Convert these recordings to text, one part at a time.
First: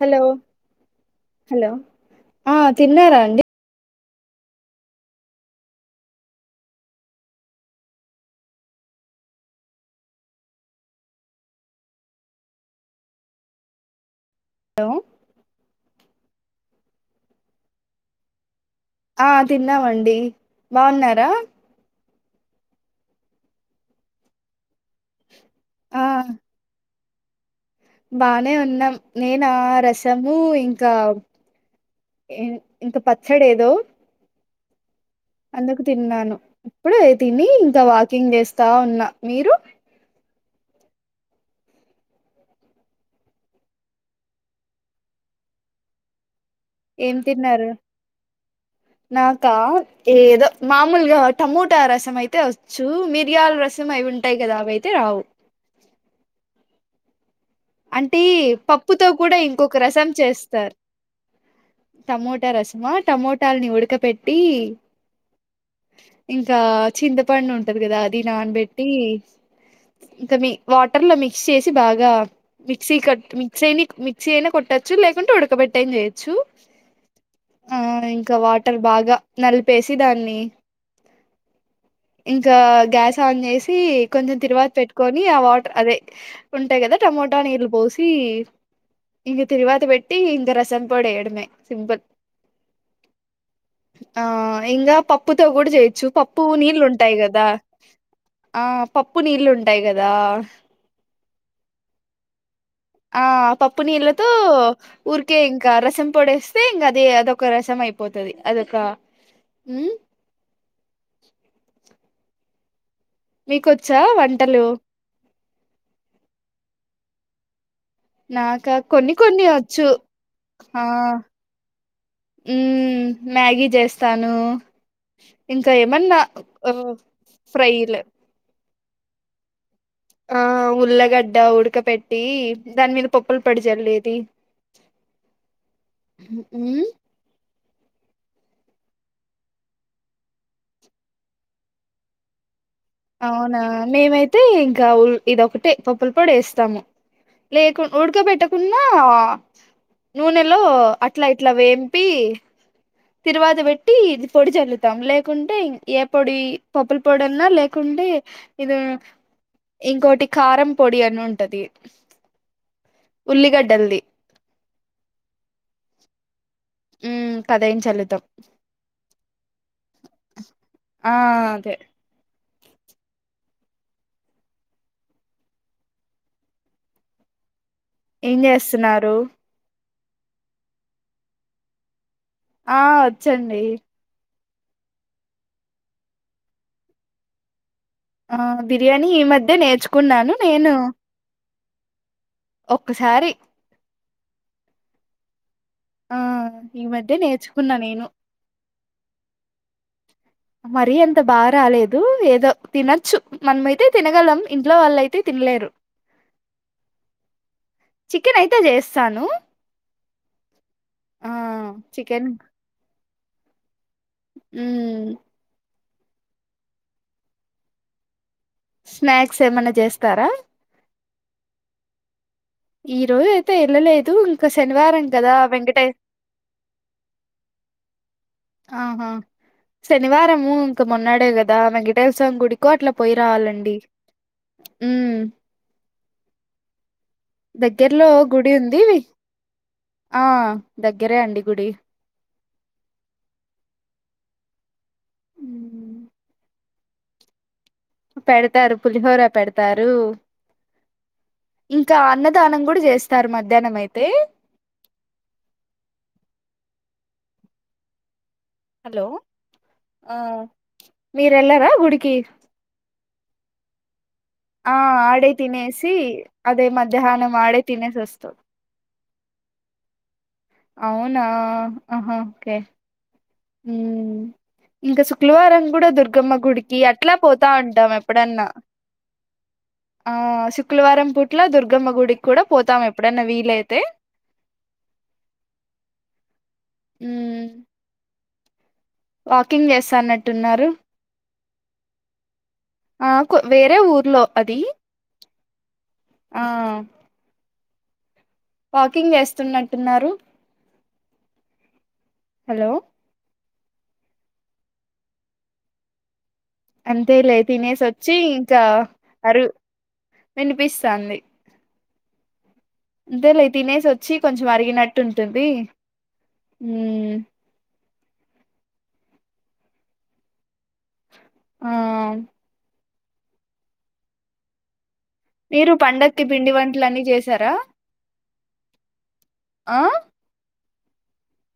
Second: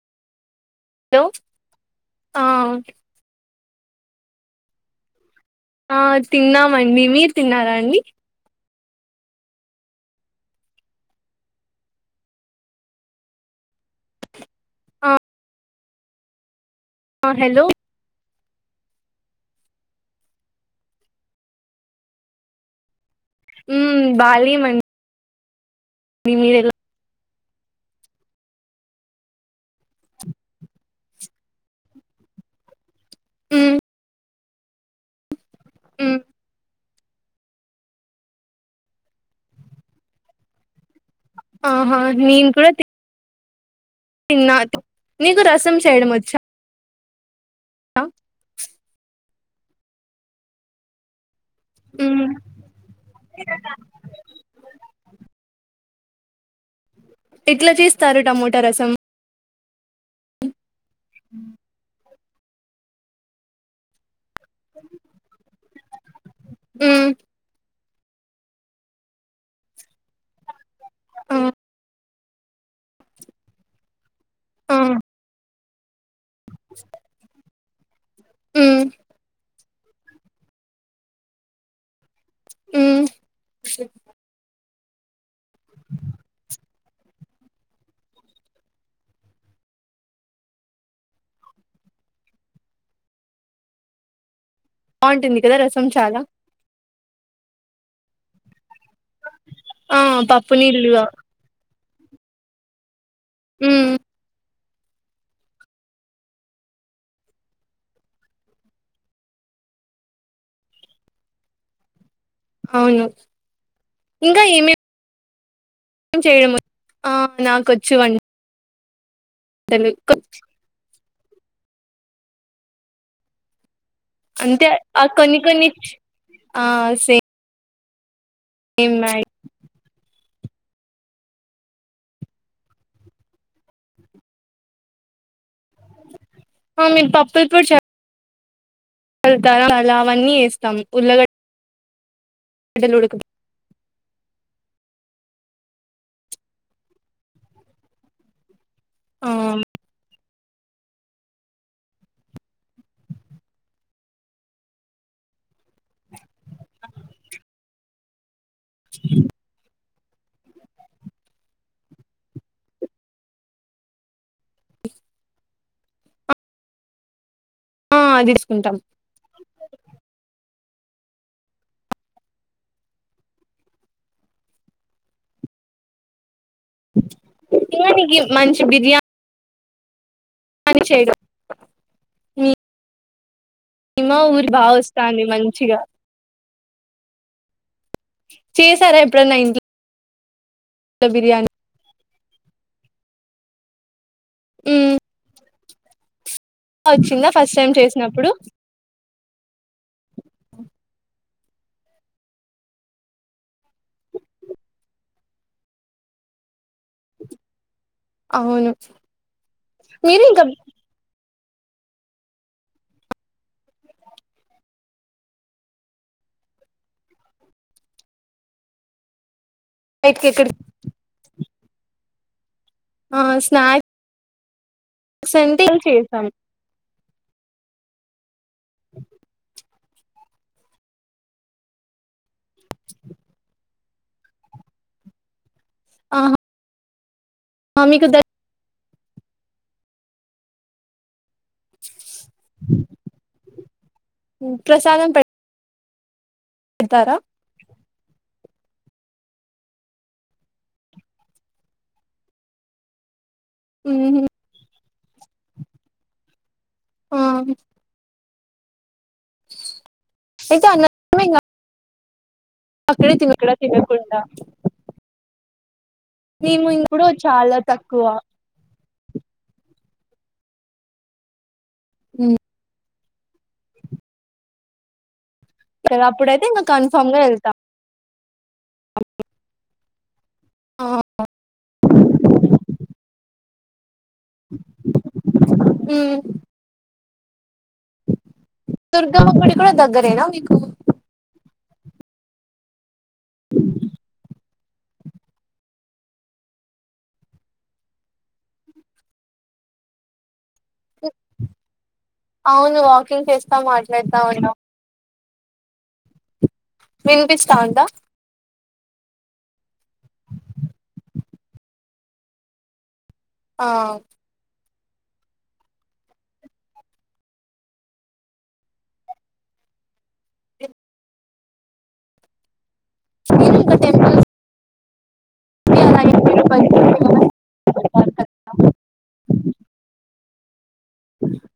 Hello hello hello ఆ తిన్నారా అండి ఆ తిన్నామండి మీరు తిన్నారా అండి ఏమో ఆ హెలో ఆ తిన్నావండి బాన్నారా మ్మ్ బాలే మన్ ఆ మీరేలా బానే ఉన్నాం నేనా రసము ఇంకా ఎ ఇంత పచ్చడేదో మ్మ్ అందుకు మ్మ్ తిన్నాను ఇప్పుడే తిని ఇంకా వాకింగ్ జేస్తా ఉన్న మీరు ఆహా నేన్ కూడ తిన్ తిన్నా నీకు రసం చేయడం ఓచ్చా ఏం తిన్నారు నాకా ఏదో మామూల్గా ఒ టమోటా మ్మ్ రసంమైతే ఓచ్చు మిరియాల రసమా ఆయి ఉంటాయి గదా అవి అయితే రావు ఇట్లా చేస్తారు టమోటా రసం ఓక్కొక రసం చేస్తారు మ్మ్ టమోటా రసమా టమోటాలన్నీ ఉడక బేట్టి ఇంకా మ్మ్ చింతపండు ఉంటది గదా అది నాన్బెట్టి ఇంక మీ వాటర్లో ఆ మిక్స్ చేసి బాగా మిక్సీ కట్ మిక్సీనిక్ మి మిక్సి ఐనా ఆ కొట్టొచ్చు లేకుంటే ఉడకబెట్టయినా జేయొచ్చు ఆ ఇం ఇంకా వాటర్ మ్మ్ బాగా నలిపేసి దాన్ని ఇంకా మ్మ్ గ్యాస్ ఆన్ చేసి కొంచెం తిరువాత పెట్ కోని ఆ వాటర్ అదే ఉంటాయి కదా టమోటా నీళ్ళు పోసి ఇగ తిరువాతి పెట్టి ఇంక రసం పోడేయడమే సింపుిల్ ఆ ఇంగ బాగుంటుంది పప్పుతో కదా కూడా రసం చేయొచ్చు చాలా పప్పు నీళ్ళు ఉంటాయి కదా ఆ పప్పు నీళ్ళు ఉంటాయి ఆ కదా పప్పు నీళ్ళు ఆ పప్పు మ్మ్ నీళ్ళతో ఊరికే ఇంకా రసం పొడేస్తే ఇంగ అది అదొక రసం అయిపోతది అదొక మ్ అవును మీకొచ్చా వంటలు చేయడము ఆ నాకో నాకా కొన్ని కొన్ని వచ్చు కొ- ఆ మ్ మ్యాగి జెస్ స్తాను అంతే ఆ కొన్ని కొన్ని ఇంకా ఏమన్నా మ్ ఫ్రైలు ఏమున్నాయ్ ఆ ఉల్లగడ్డ ఉడక పెట్టి దాని మీద పప్పల పోడిచళ్ళేది అ మీ పప్పుల పొడి చ త అలా అవన్నీ ఎస్తాం ఉల్లగడ్ అవునా మేమైతే ఇంకా ఉ ఇదొకటే పప్పుల పొడి వేస్తాము లేకున్ ఉడకబెట్ కున్నా ఆ నూనెలో అట్లా ఇట్లా వేంపి తిరువాత పెట్టి ఇది పొడి చల్లుతాం లేకుంటే ఏ పొడి పప్పుల పొడి అన్నా లేకుం టే ఇది ఇంకోటి కారం పొడి అని ఉంటది ఉల్లిగడ్డల్ది అదైనచళ్ళుతాం అది తీసుకుంటాం ఆ అదే తిననికి ఏం మంచి బిర్యానీ చేస్తున్నారు పని చేయడు ఆ వచ్చండి బాగోస్తాంది మంచిగా ఆ చేసారా బిర్యానీ ఈ ఎప్పుడన్నా మధ్యే ఇంట్లో నేర్చుకున్నాను నేను బిర్యానీ ఒక్కసారి మ్ ఆ ఈ మధ్య వచ్చిందా ఫస్ట్ టైమ్ నేర్చుకున్నా నేను చేసినప్పుడు మరీ అంత బాగా రాలేదు ఏదో తినొచ్చు మనమైతే తినగలం ఇంట్లో వాలైతే తి న్లేరు చికెన్ అయితే అవును చేస్తాను మీరు ఇంకా ఆ చికెన్ హుమ్ స్నాక్స్ ఏమన్నా బయటకి చేస్తారా ఎక్కడ ఈ రోజు అయితే స్నాక్స్ వెళ్ళలేదు ఇంకా శనివారం కదా అంటే ఏం వెంకటేే చేసాం ఆహా శనివారము ఇంక మొన్నాడే కదా వెంకటేశ్వర గుడికో అట్లా పోయి రావాలండి హు మ్ ఆహా దగ్గర్లో మీకు గుడి ఉంది ఆ దగ్గరే అండి గుడి ఉ ప్రసాదం పెట్ ఉమ్, ఏళ్తారా పెడుతారు పులిహోర పెడుతారు ఇంకా అన్నదానం కూడా చేస్తారు మధ్యాహ్నం అయితే ఆ హలో ఆ అయితే అన్నమే ఇంకా మీరెళ్లరా గుడికి అక్కడే తినక్కడ తినకుండా ఆ ఆడే తినేసి అదే మేము ఇప్పుడు మధ్యాహ్నం చాలా ఆడే తినేసి తక్కువ వస్తం అవునా ఆహా ఓకే ఊ ఇంకా శుక్లవారం కూడా దుర్గమ్మ అప్పుడైతే ఇంకా గుడికి కన్ఫామ్ అట్లా గా వెళ్తాం పోతా ఉంటాం మేం ఎప్పుడన్నా ఆ శుక్ ఆ క్లవారం పూట్ల దుర్గమ్మ గుడికి కూడా పోతాం ఎప్పుడన్నా వీలైతే ఊ ఊ దుర్గమ్మ గుడి కూడా దగ్గరేనా మీకు చేస్తాన్నట్టున్నారు ఆ వేరే ఊర్లో అది ఆ వాకింగ్ ఏస్తున్నట్టున్నారు హలో అవును వాకింగ్ చేస్తా మాట్లాడతా ఉన్నా అంతేలే వినిపిస్తా తినేసి ఉందా వచ్చి ఇకా అరు వినిపిస్తంది అంతే లే ఆ తినేసి వచ్చి కొంచెం అరిగినట్టు ఉంటుంది ఊ ఆ స్ టెంపుల్ మీరు పండక్కి పిండి వంటలన్నీ చేసారా ఆ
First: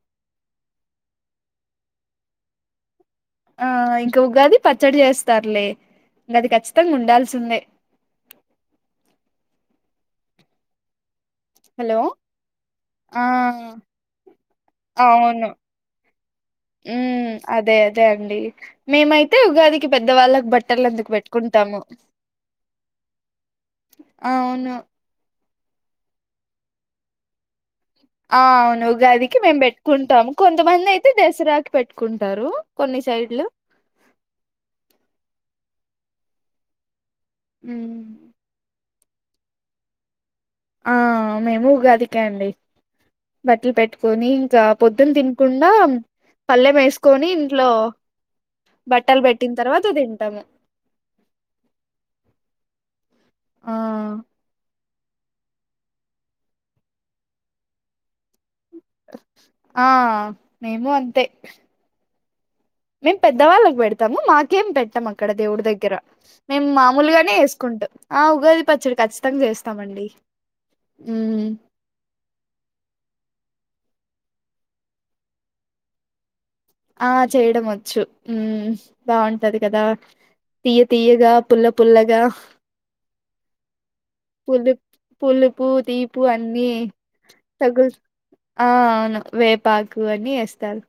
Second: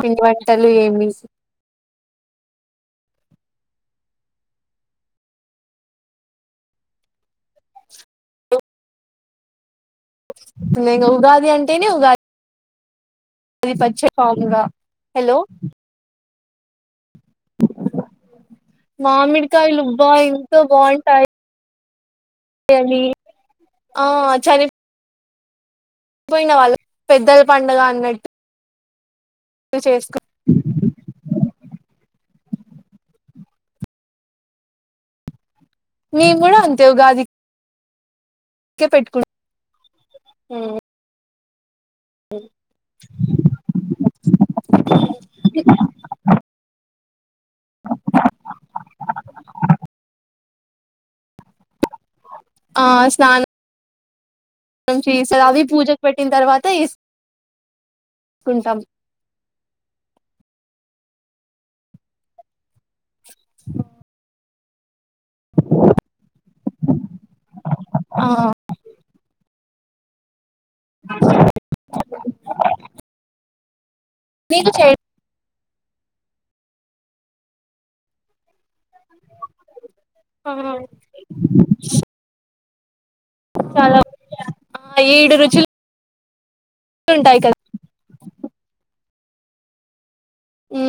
పిండి వంటలు ఏమిసి ఆ ఇంకా ఉగాది పచ్చడి చేస్తారులే ఇంగ అది ఖచ్చితంగా ఉండాల్సిందే లేంగ ఉగాది అంటేనే హలో ఉగాది ఆ ఇది పచ్చ పాముర హలో ఉమ్ అదే అదే అండి మేమైతే మామిడికాయలు ఉగాదికి అబ్బా పెద్దవాళ్ళకి బట్టలు అందుకు పెట్టుకుంటాము కని ఆ చని అవును పోయిన వాళ్ళకు పెద్దల పండగ అం ఆ అవును ఉగాదికి మేము చేసుకు పెట్టుకుంటాము కొంతమంది అయితే దసరా పెట్టుకుంటారు కొన్ని సైడ్లు మేము గుడ అంతే ఉగాది ఊ క్కే పెట్టుకు ఊ ఆ మేము ఉగాదికె అండి బట్టలు పెట్టుకొని ఇంకా పొద్దున్న తినకుండా పల్లెం వేసుకొని ఇంట్లో బట్టలు పెట్టిన తర్వాతే తింటాము ఆ స్నానం ఆ మంచిస్తా అవి పూజకు పెట్టిన తర్వాత ఏసుకుంటాం ఆ మేము అంతే మేం పెద్దవాళ్ళకు పెడతాము మాకేం పెట్టమ క్కడ దేవుడి దగ్గర మేము మామూలుగానే వేసుకుంటాం ఆ ఉగాది పచ్చడి ఖచ్చితంగా చేస్ తమండి ఉమ్ నేను చే ఆ చేయడం వచ్చు ఊ బాగుంటది కదా ఆ తీయ్య తియ్యగా పుల్ల పుల్లగా చాలా ఆ పుల్ప్ ఏడు పలుపు రుచులు తి ప్పు అన్నీ ఉంటాయి కదా తగుళ్తు ఆ అవును వేపాక్ ఇవన్ని ఎస్తలు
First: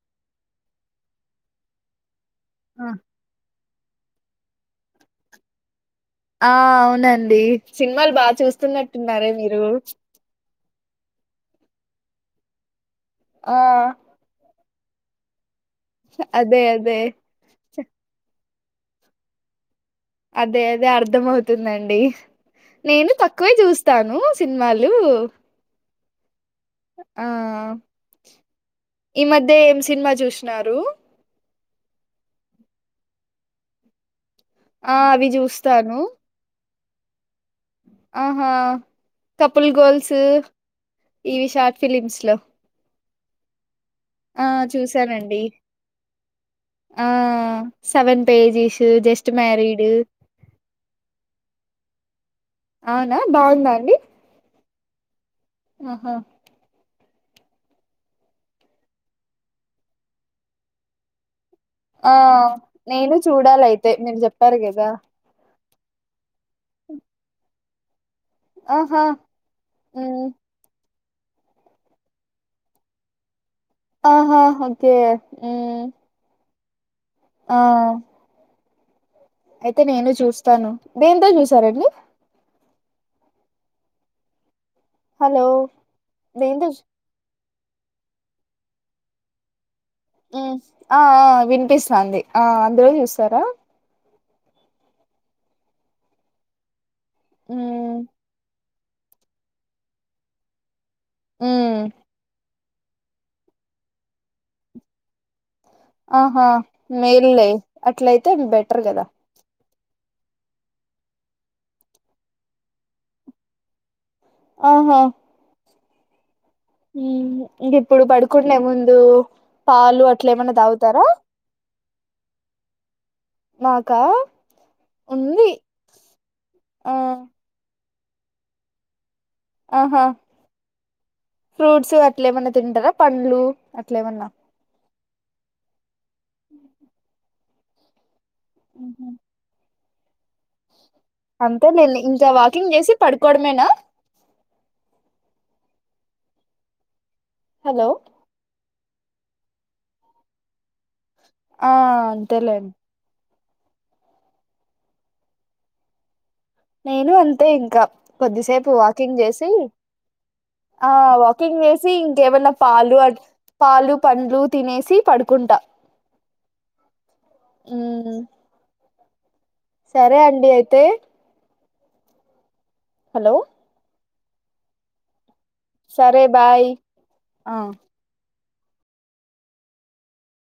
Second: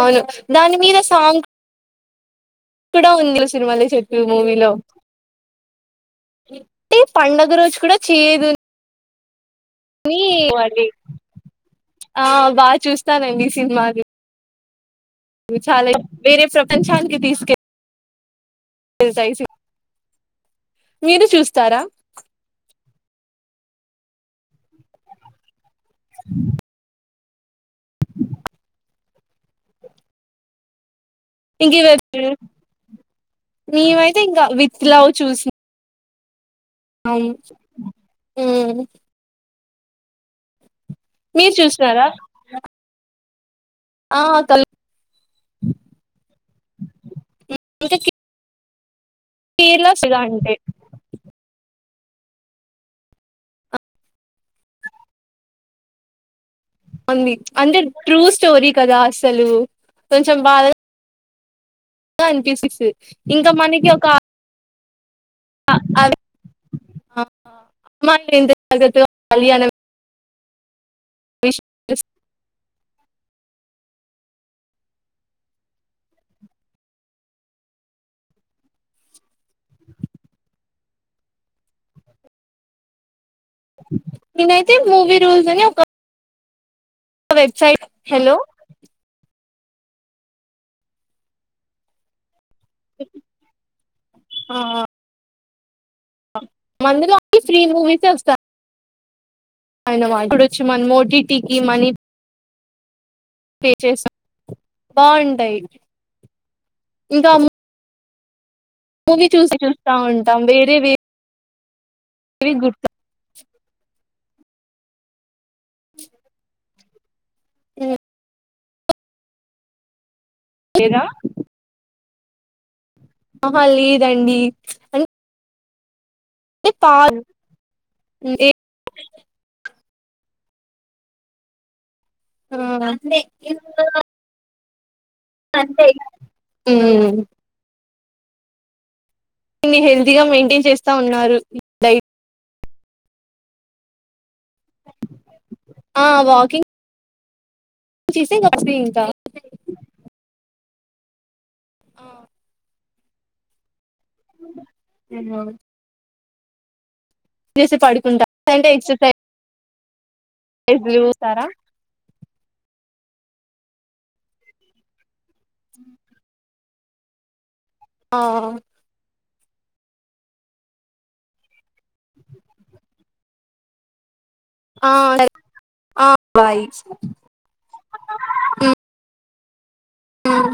ఔను దాని మీద సాంగ్ ఆ కూడా ఉంది సినిమాల చుట్టూ మూవీలో ఆ అంటే అవునండి పండగ రోజు కూడా సిన్మాలు బా చేదుని చూస్తున్నట్టున్నారే మీరు ఆ బా చూస్తానండి ఆ సిన్మాలు చాలా వేరే అదే అదే ప్రపంచానికి తీసుకె సైసు అదే అదే అర్ధమవుతుందండి నేను తక్కువే చూస్తాను సిన్మాలు ఆ ఈ మధ్య ఏం సిన్మా చూస్నారు ఇంక [inaudible] మేమైతే ఇంకా విత్ ఆ లావ్ అవి చూసి చూస్తాను అవ్ను ఆహా కపుల్ గోల్సు ఇవి మీరు షార్ట్ చూసినారా ఫిలిమ్స్లో ఆ చూసానండి ఆ ఇంకా సెవెన్ పేజీస్ జస్ట్ మ్యారీడ్ [unintelligible] అవ్నా బాగుందా అండి ఆహా అంది అంటే ట్రూ స్టోరీ కదా అసలూ కొంచెం బాదా ఆ నేను ఇంకా చూడాలైతే మీరు చెప్పారు కదా ఆ అవి మ ఆహా [inaudible] కళ్యాణం మ్మ్ [inaudible] ఆహాహోకే ఆహ్ అయితే నేను చూస్తాను దేంతో చూసారండి నేనైతే మూవీ హలో రూల్సని ఒక దేంతో వెబ్సైట్ హలో ఆ ఆ వినిపిస్తాంది ఆ అందులో చూసారా ఆ అ మందులోగే ఫ్రీ హ్మ్ మూవీసోస్తా అయ్నమ ఇప్పుడోచ్చి మనమోటిటికి హ్మ్ మనీ బాగుంటాయి ఆహా మేల్లే అట్లైతే బె మూవి చూసి చూస్తా ఉంటాం వేరేవే రిగు ఆహా ఉహ్ ఇంగిప్పుడు పడుకునే ముందు పాలు అట్ల ఏమన్నా లేదా తాగుతారా ఆహా మాకా లేదండి అ ఉంది అంటే పా ఆ ఆహా ఫ్రూట్సు అట్లేమన్నా తింటారా పండ్లు అట్లేమన్నా ఉహ్మ్ ఉహ్ హెల్దీగా మెయింటైన్ చేస్ అంతేలేండి ఇంకా వాకింగ్ జేసి పడ్కోవడమేనా ఆహ్ వాకింగ్. హలో చేసే [unintelligible] తింటా. ఆహ్ అంతేలేండి. ఉమ్ నో. నేను అంతే ఇంకా పడుకుంటా అంటే కొద్దిసేపు వాకింగ్ జేసి. ఆ ఎక్సర్సైజ్లు వాకింగ్ చేసి ఇంకేమన్నా పాలు అ పాలు పండ్లు తినేసి పడు కుంట ఆ సరే అండి అయితే హలొ సరే ఆహ్ బాయ్ ఆ [inaudible] ఉమ్.